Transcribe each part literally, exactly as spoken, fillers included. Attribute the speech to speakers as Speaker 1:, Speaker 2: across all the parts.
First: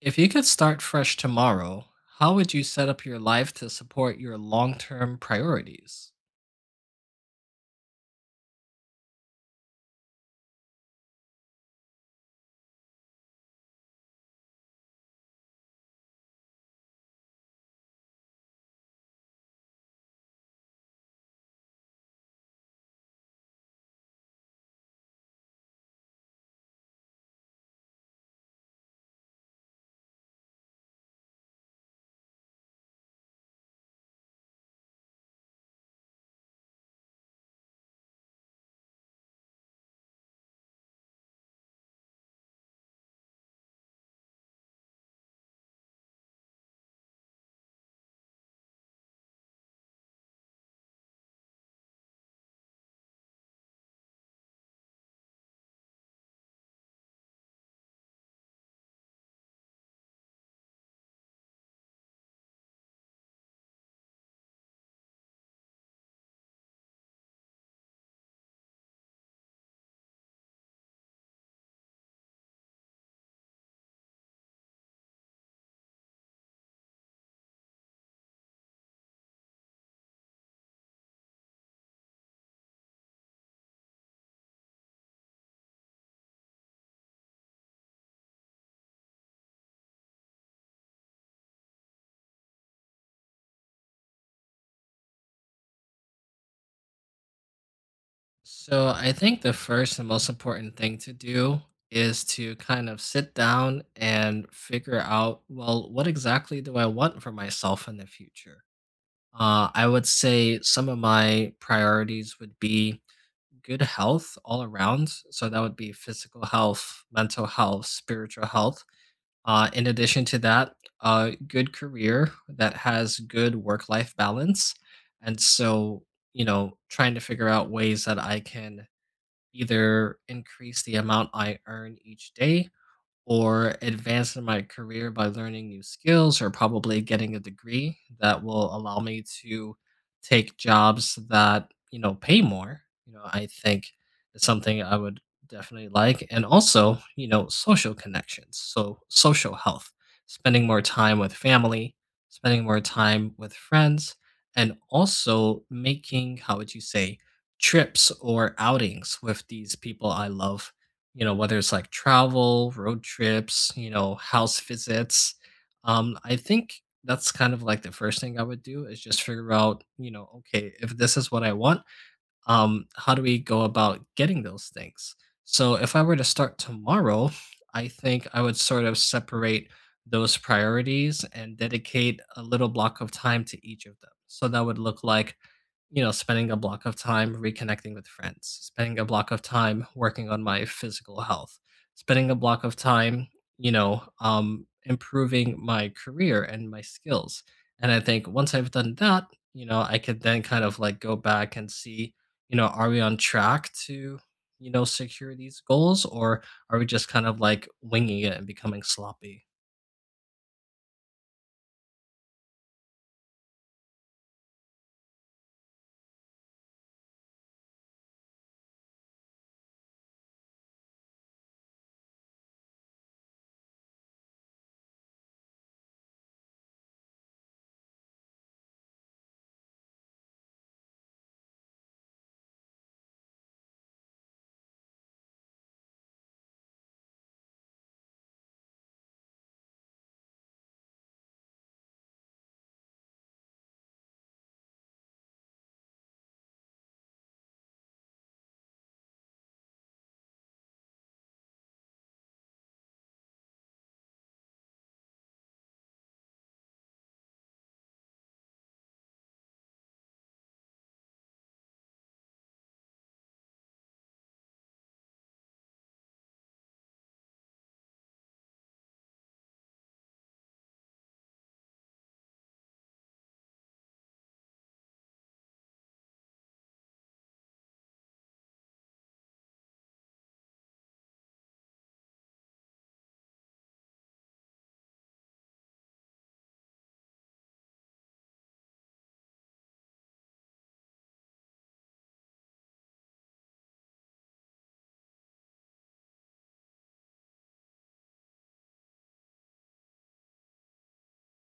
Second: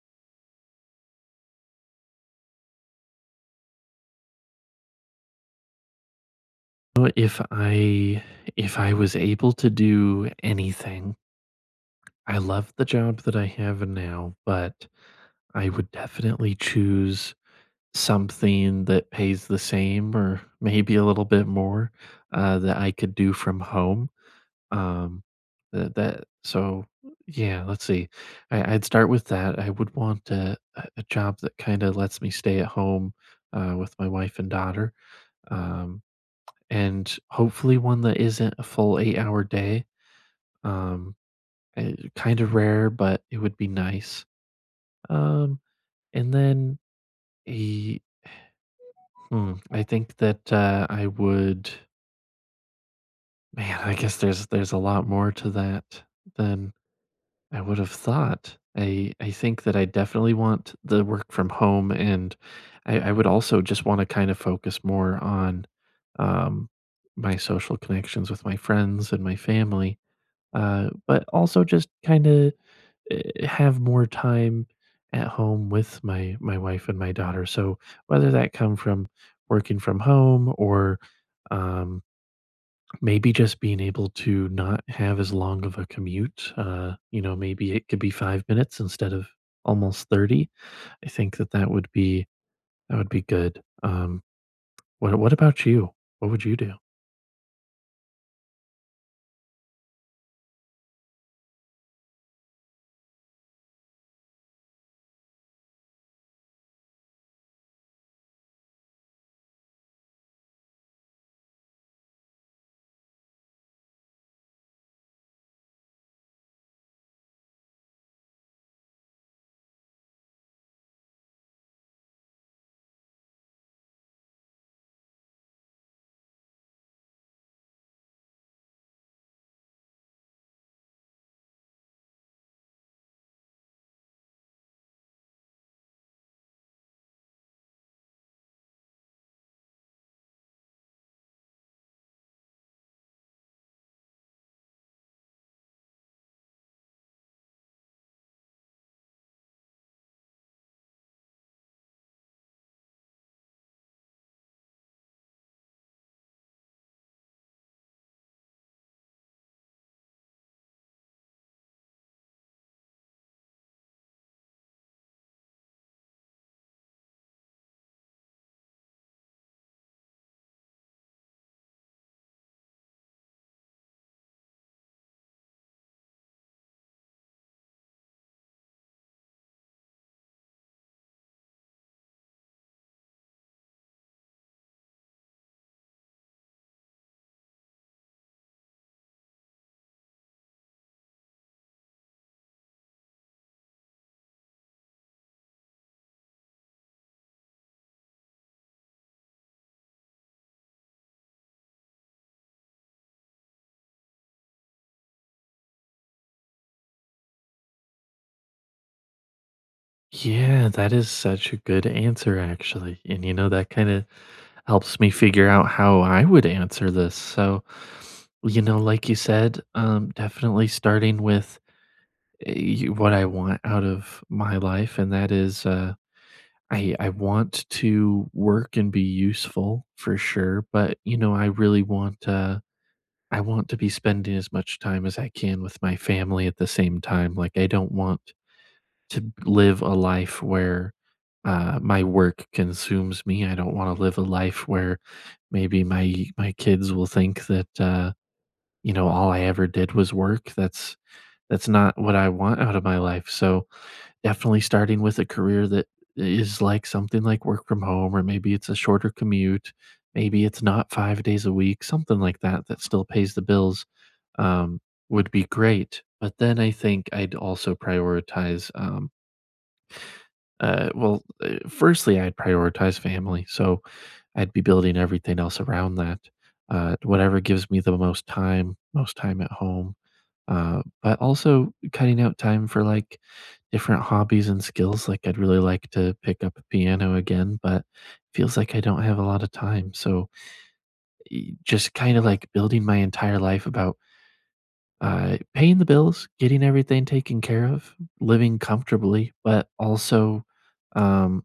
Speaker 1: If you could start fresh tomorrow, how would you set up your life to support your long term priorities?
Speaker 2: Well, if I if I was able to do anything, I love the job that I have now, but I would definitely choose something that pays the same or maybe a little bit more uh, that I could do from home. Um, that, that so Yeah, let's see. I, I'd start with that. I would want a, a a job that kind of lets me stay at home uh, with my wife and daughter. Um, and hopefully one that isn't a full eight-hour day, um, eh, kinda rare, but it would be nice. Um, and then a hmm, I think that, uh, I would man, I guess there's there's a lot more to that than I would have thought. I I think that I definitely want the work from home, and I I would also just wanna kind of focus more on, um, my social connections with my friends and my family. Uh, but also just kind of have more time at home with my my wife and my daughter. So whether that come from working from home or um, maybe just being able to not have as long of a commute, uh, you know, maybe it could be five minutes instead of almost thirty. I think that that would be that would be good. Um, what what about you? What would you do?
Speaker 1: So, I think the first and most important thing to do is to kind of sit down and figure out, well, what exactly do I want for myself in the future? Uh, I would say some of my priorities would be good health all around. So, that would be physical health, mental health, spiritual health. Uh, in addition to that, a good career that has good work life balance. And so, you know, trying to figure out ways that I can either increase the amount I earn each day or advance in my career by learning new skills or probably getting a degree that will allow me to take jobs that, you know, pay more. You know, I think it's something I would definitely like, and also, you know, social connections, so social health, spending more time with family, spending more time with friends, and also making, how would you say, trips or outings with these people I love, you know, whether it's like travel, road trips, you know, house visits. Um, I think that's kind of like the first thing I would do, is just figure out, you know, okay, if this is what I want, um, how do we go about getting those things? So if I were to start tomorrow, I think I would sort of separate those priorities and dedicate a little block of time to each of them. So that would look like, you know, spending a block of time reconnecting with friends, spending a block of time working on my physical health, spending a block of time, you know, um, improving my career and my skills. And I think once I've done that, you know, I could then kind of like go back and see, you know, are we on track to, you know, secure these goals, or are we just kind of like winging it and becoming sloppy?
Speaker 2: Yeah, that is such a good answer, actually. And, you know, that kind of helps me figure out how I would answer this. So, you know, like you said, um, definitely starting with uh, y- what I want out of my life, and that is, uh, I I want to work and be useful for sure, but you know, I really want uh, I want to be spending as much time as I can with my family at the same time. Like, I don't want to live a life where uh, my work consumes me. I don't want to live a life where maybe my my kids will think that uh, you know all I ever did was work. That's that's not what I want out of my life. So definitely starting with a career that is like something like work from home, or maybe it's a shorter commute, maybe it's not five days a week, something like that that still pays the bills um, would be great. But then I think I'd also prioritize um, uh, well, uh, firstly, I'd prioritize family, so I'd be building everything else around that. Uh, whatever gives me the most time, most time at home. Uh, but also cutting out time for like different hobbies and skills. Like I'd really like to pick up piano again, but feels like I don't have a lot of time. So just kind of like building my entire life about uh, paying the bills, getting everything taken care of, living comfortably, but also um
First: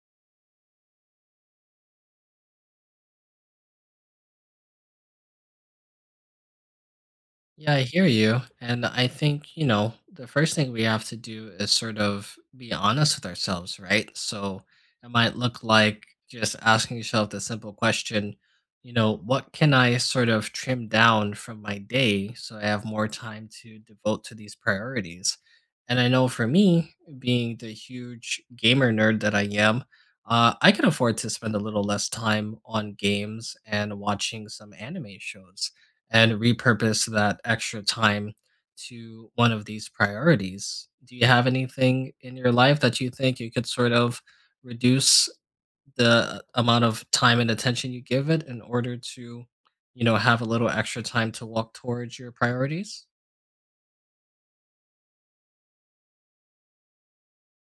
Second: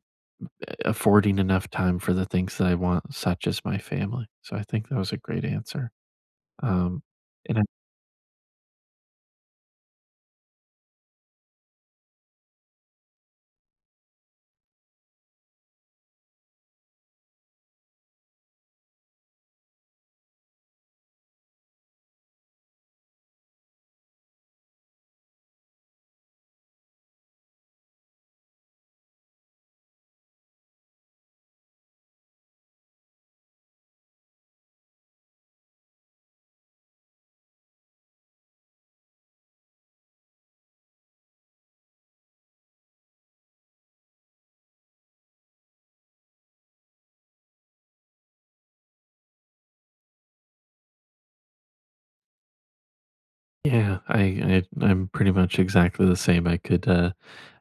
Speaker 2: affording enough time for the things that I want, such as my family. So I think that was a great answer. Um, and I,
Speaker 1: Yeah, I hear you. And I think, you know, the first thing we have to do is sort of be honest with ourselves, right? So it might look like just asking yourself the simple question, you know, what can I sort of trim down from my day so I have more time to devote to these priorities? And I know for me, being the huge gamer nerd that I am, uh, I can afford to spend a little less time on games and watching some anime shows, and repurpose that extra time to one of these priorities. Do you have anything in your life that you think you could sort of reduce the amount of time and attention you give it in order to, you know, have a little extra time to walk towards your priorities?
Speaker 2: yeah, I, I I'm pretty much exactly the same. I could uh,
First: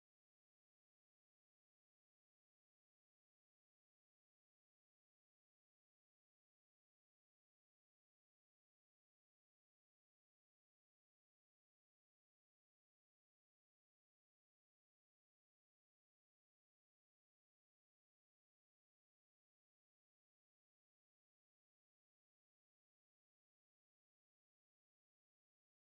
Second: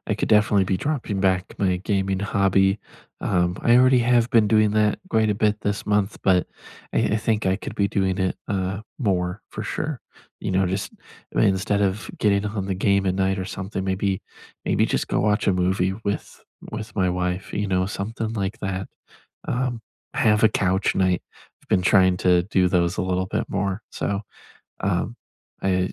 Speaker 2: I could definitely be dropping back my gaming hobby. Um, I already have been doing that quite a bit this month, but I, I think I could be doing it uh, more for sure. You know, just I mean, instead of getting on the game at night or something, maybe maybe just go watch a movie with with my wife. You know, something like that. Um, have a couch night. I've been trying to do those a little bit more. So um, I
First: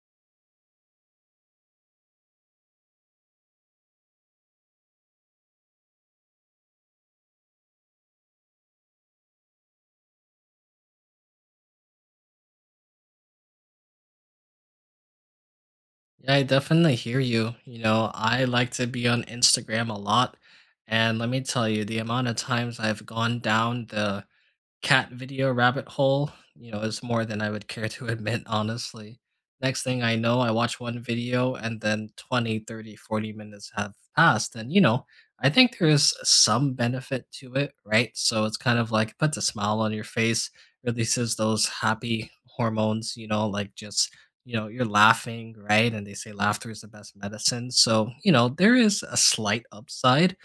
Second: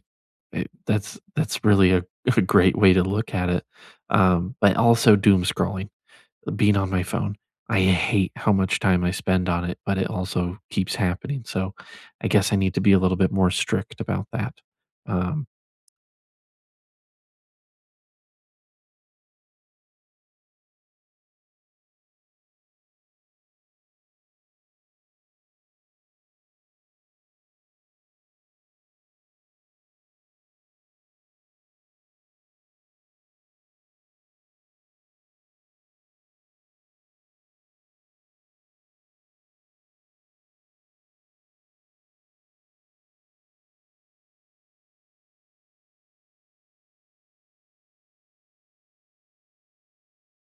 Speaker 2: it that's that's really a a great way to look at it, um, but also doom scrolling, being on my phone. I hate how much time I spend on it, but it also keeps happening, so I guess I need to be a little bit more strict about that. Um,
Speaker 1: Yeah, I definitely hear you. You know, I like to be on Instagram a lot. And let me tell you, the amount of times I've gone down the cat video rabbit hole, you know, is more than I would care to admit, honestly. Next thing I know, I watch one video and then twenty, thirty, forty minutes have passed. And, you know, I think there is some benefit to it, right? So it's kind of like puts a smile on your face, releases those happy hormones, you know, like just, you know, you're laughing, right? And they say laughter is the best medicine. So, you know, there is a slight upside,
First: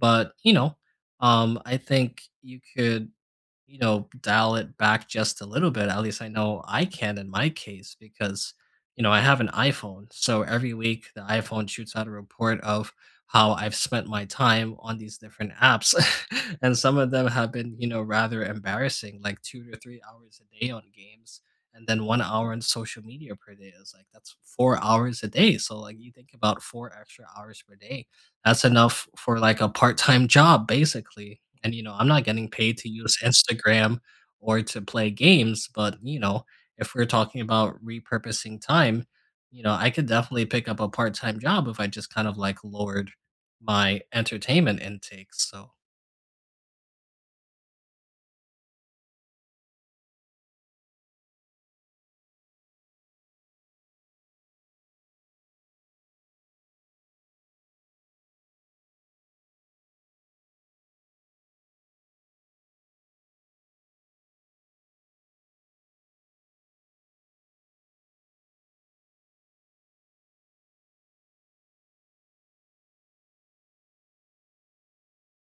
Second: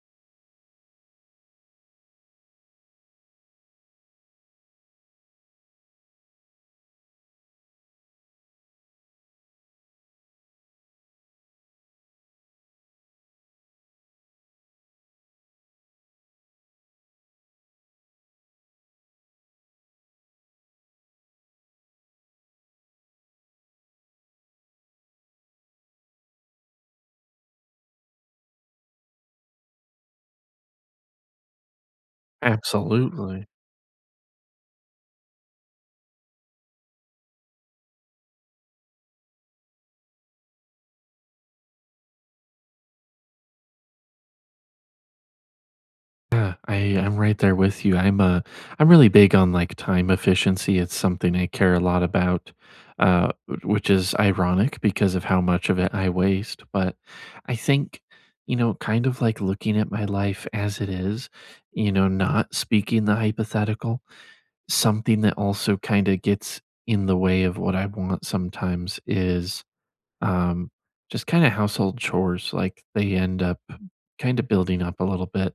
Speaker 1: but, you know, um, I think you could, you know, dial it back just a little bit. At least I know I can in my case because, you know, I have an iPhone. So every week the iPhone shoots out a report of how I've spent my time on these different apps. And some of them have been, you know, rather embarrassing, like two to three hours a day on games, and then one hour on social media per day. It's like that's four hours a day. So like you think about four extra hours per day. That's enough for like a part-time job, basically. And, you know, I'm not getting paid to use
Speaker 2: Absolutely.
Speaker 1: Instagram or to play games, but, you know, if we're talking about repurposing time, you know, I could definitely pick up a part time job if I just kind of like lowered my entertainment intake. So,
Speaker 2: Yeah, I I'm right there with you. I'm uh I'm really big on like time efficiency. It's something I care a lot about, uh, wh- which is ironic because of how much of it I waste. But I think, you know, kind of like looking at my life as it is, you know, not speaking the hypothetical, something that also kind of gets in the way of what I want sometimes is um, just kind of household chores. Like they end up kind of building up a little bit,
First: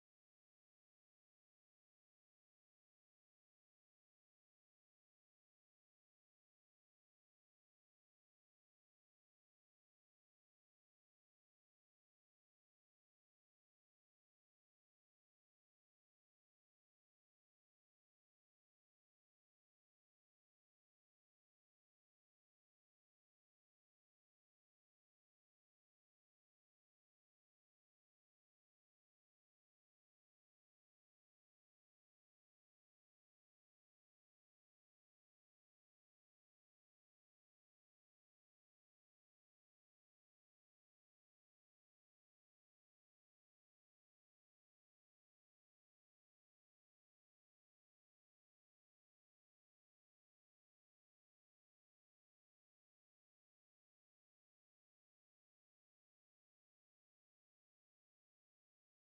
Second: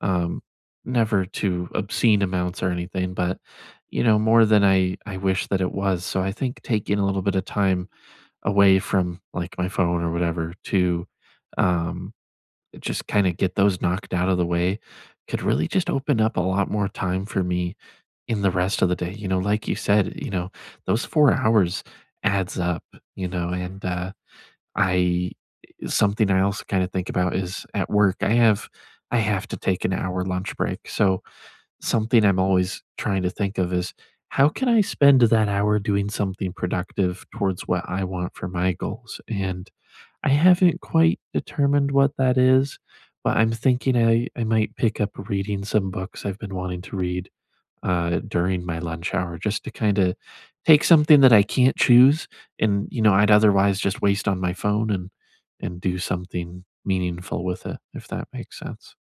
Speaker 2: um, never to obscene amounts or anything, but you know more than I I wish that it was. So I think taking a little bit of time away from like my phone or whatever to um, just kind of get those knocked out of the way could really just open up a lot more time for me in the rest of the day. You know, like you said, you know those four hours adds up. You know, and uh, I something I also kinda think about is at work, I have I have to take an hour lunch break, so something I'm always trying to think of is, how can I spend that hour doing something productive towards what I want for my goals? And I haven't quite determined what that is, but I'm thinking I I might pick up reading some books I've been wanting to read uh, during my lunch hour just to kind of take something that I can't choose and you know I'd otherwise just waste on my phone and and do something meaningful with it if that makes sense.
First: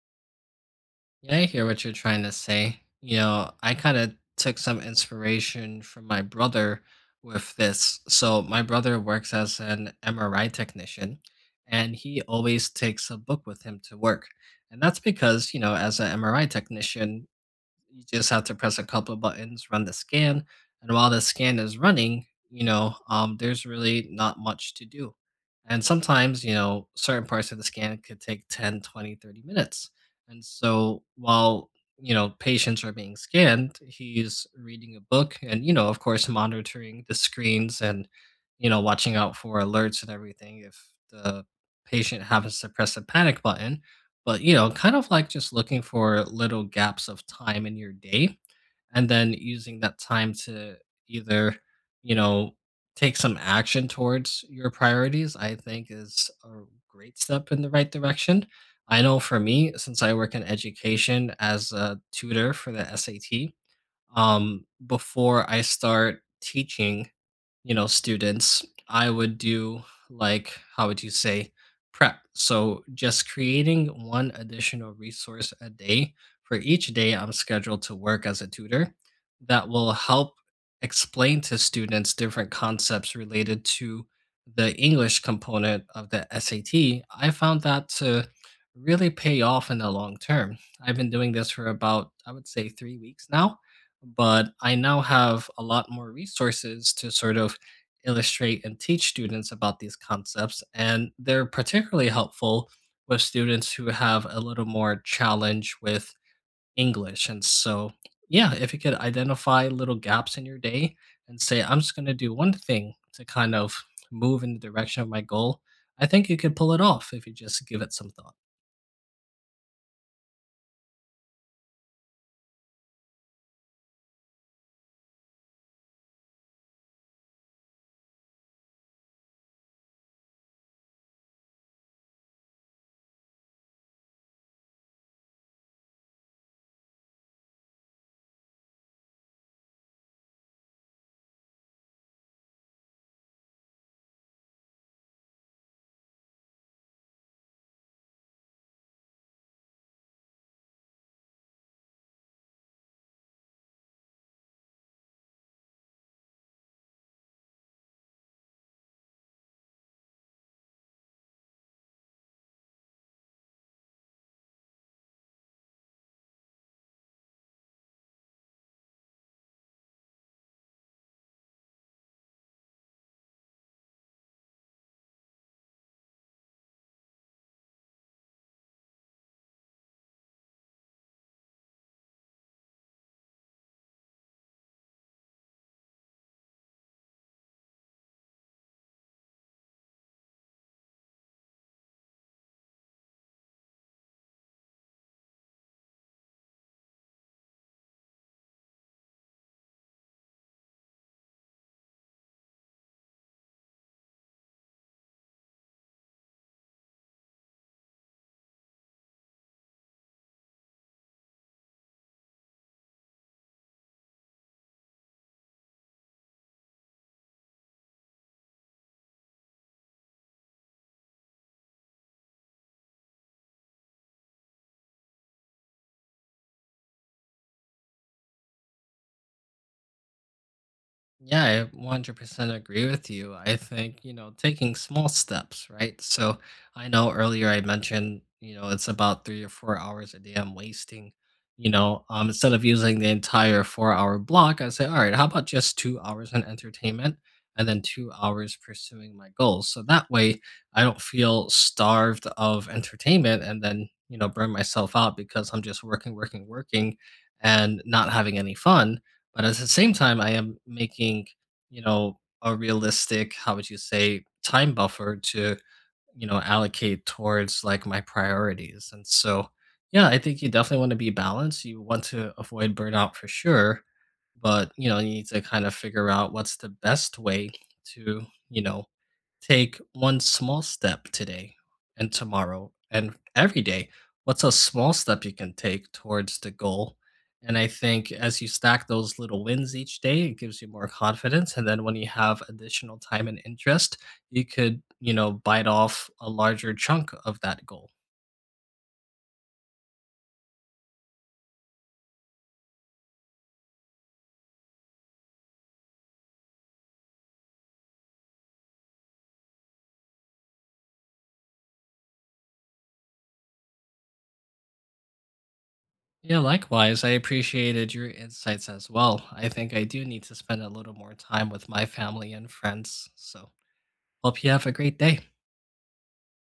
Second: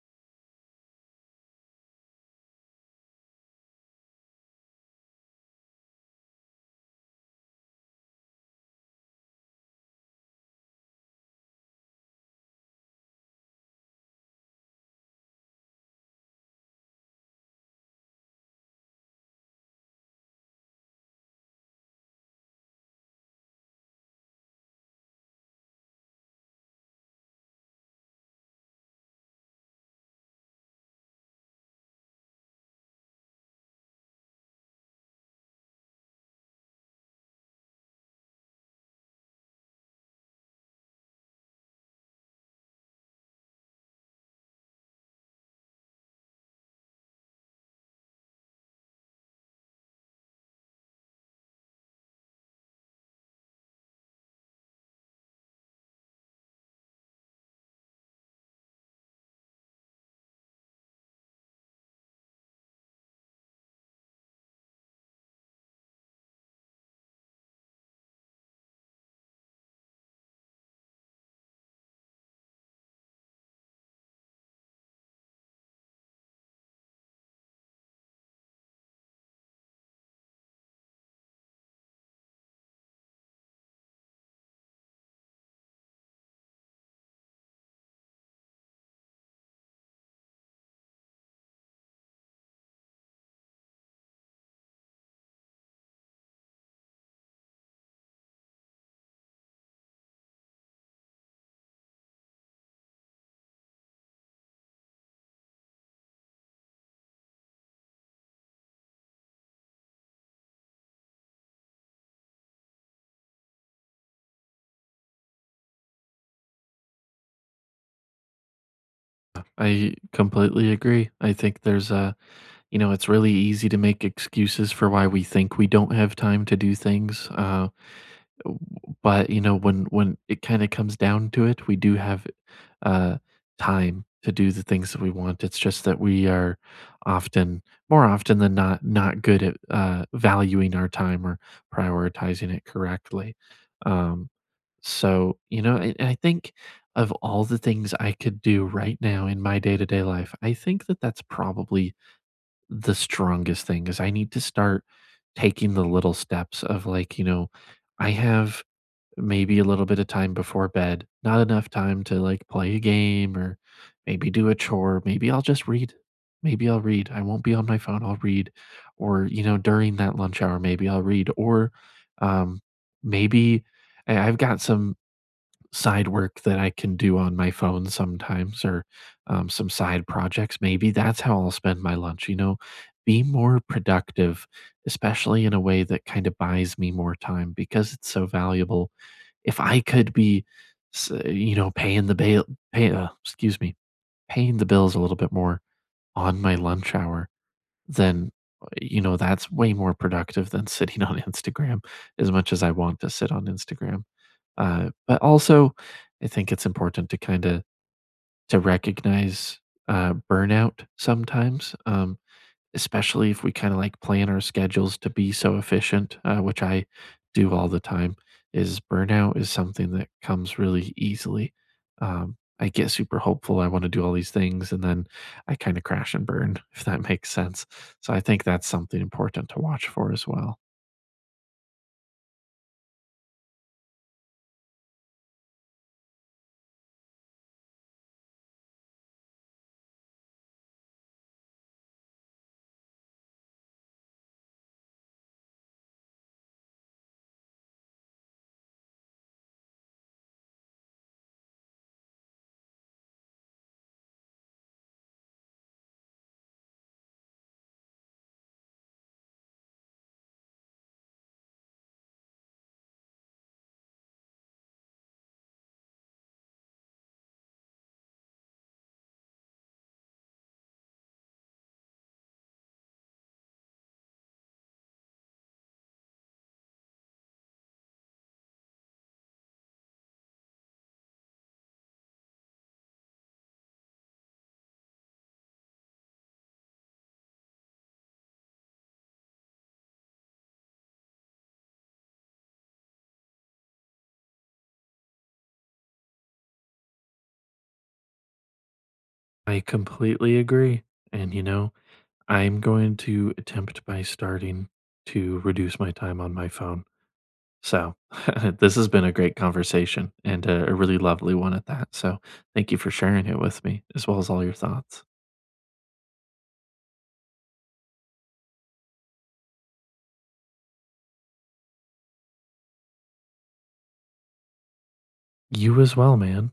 Speaker 1: yeah, I hear what you're trying to say. You know, I kind of took some inspiration from my brother with this. So, my brother works as an M R I technician, and he always takes a book with him to work. And that's because, you know, as an M R I technician, you just have to press a couple of buttons, run the scan, and while the scan is running, you know, um, there's really not much to do. And sometimes, you know, certain parts of the scan could take ten, twenty, thirty minutes. And so while, you know, patients are being scanned, he's reading a book and, you know, of course, monitoring the screens and, you know, watching out for alerts and everything if the patient happens to press the panic button. But, you know, kind of like just looking for little gaps of time in your day, and then using that time to either, you know, take some action towards your priorities, I think is a great step in the right direction. I know for me, since I work in education as a tutor for the SAT, um, before I start teaching, you know, students, I would do, like, how would you say, prep. So just creating one additional resource a day for each day I'm scheduled to work as a tutor that will help explain to students different concepts related to the English component of the S A T. I found that to really pay off in the long term. I've been doing this for about, I would say, three weeks now, but I now have a lot more resources to sort of illustrate and teach students about these concepts. And they're particularly helpful with students who have a little more challenge with English. And so, yeah, if you could identify little gaps in your day and say, I'm just going to do one thing to kind of move in the direction of my goal, I think you could pull it off if you just give it some thought.
Speaker 2: I completely agree. I think there's a you know it's really easy to make excuses for why we think we don't have time to do things. Uh, but, you know, when when it kinda comes down to it, we do have, uh, time to do the things that we want. It's just that we are often more often than not, not good at, uh, valuing our time or prioritizing it correctly. Um, so, you know, and and I think of all the things I could do right now in my day-to-day life, I think that that's probably the strongest thing is I need to start taking the little steps of, like, you know, I have maybe a little bit of time before bed, not enough time to like play a game or maybe do a chore. Maybe I'll just read. Maybe I'll read. I won't be on my phone. I'll read. Or, you know, during that lunch hour, maybe I'll read. Or um, maybe I- I've got some side work that I can do on my phone sometimes or um, some side projects. Maybe that's how I'll spend my lunch, you know, be more productive, especially in a way that kind of buys me more time because it's so valuable if I could be, s- you know, paying the bail, pay, uh, excuse me, paying the bills a little bit more on my lunch hour, then uh, you know that's way more productive than sitting on Instagram. As much as I want to sit on Instagram, uh, but also I think it's important to kind of to recognize uh, burnout sometimes. Um, Especially if we kinda, like, plan our schedules to be so efficient, uh, which I do all the time, is burnout is something that comes really easily. Um, I get super hopeful, I wanna do all these things, and then I kinda crash and burn, if that makes sense. So I think that's something important to watch for as well.
Speaker 1: Yeah, I one hundred percent agree with you. I think, you know, taking small steps, right? So I know earlier I mentioned, you know, it's about three or four hours a day I'm wasting, you know, um, instead of using the entire four hour block, I say, all right, how about just two hours in entertainment and then two hours pursuing my goals? So that way I don't feel starved of entertainment and then, you know, burn myself out because I'm just working, working, working and not having any fun, but at the same time, I am making, you know, a realistic, how would you say, time buffer to, you know, allocate towards like my priorities. And so, yeah, I think you definitely want to be balanced. You want to avoid burnout for sure, but, you know, you need to kind of figure out what's the best way to, you know, take one small step today and tomorrow and every day. What's a small step you can take towards the goal? And I think as you stack those little wins each day, it gives you more confidence. And then when you have additional time and interest, you could, you know, bite off a larger chunk of that goal.
Speaker 2: I completely agree, and, you know, I'm going to attempt by starting to reduce my time on my phone. So, this has been a great conversation and a, a really lovely one at that. So, thank you for sharing it with me, as well as all your thoughts.
Speaker 1: Yeah, likewise, I appreciated your insights as well. I think I do need to spend a little more time with my family and friends. So, hope you have a great day.
Speaker 2: You as well, man.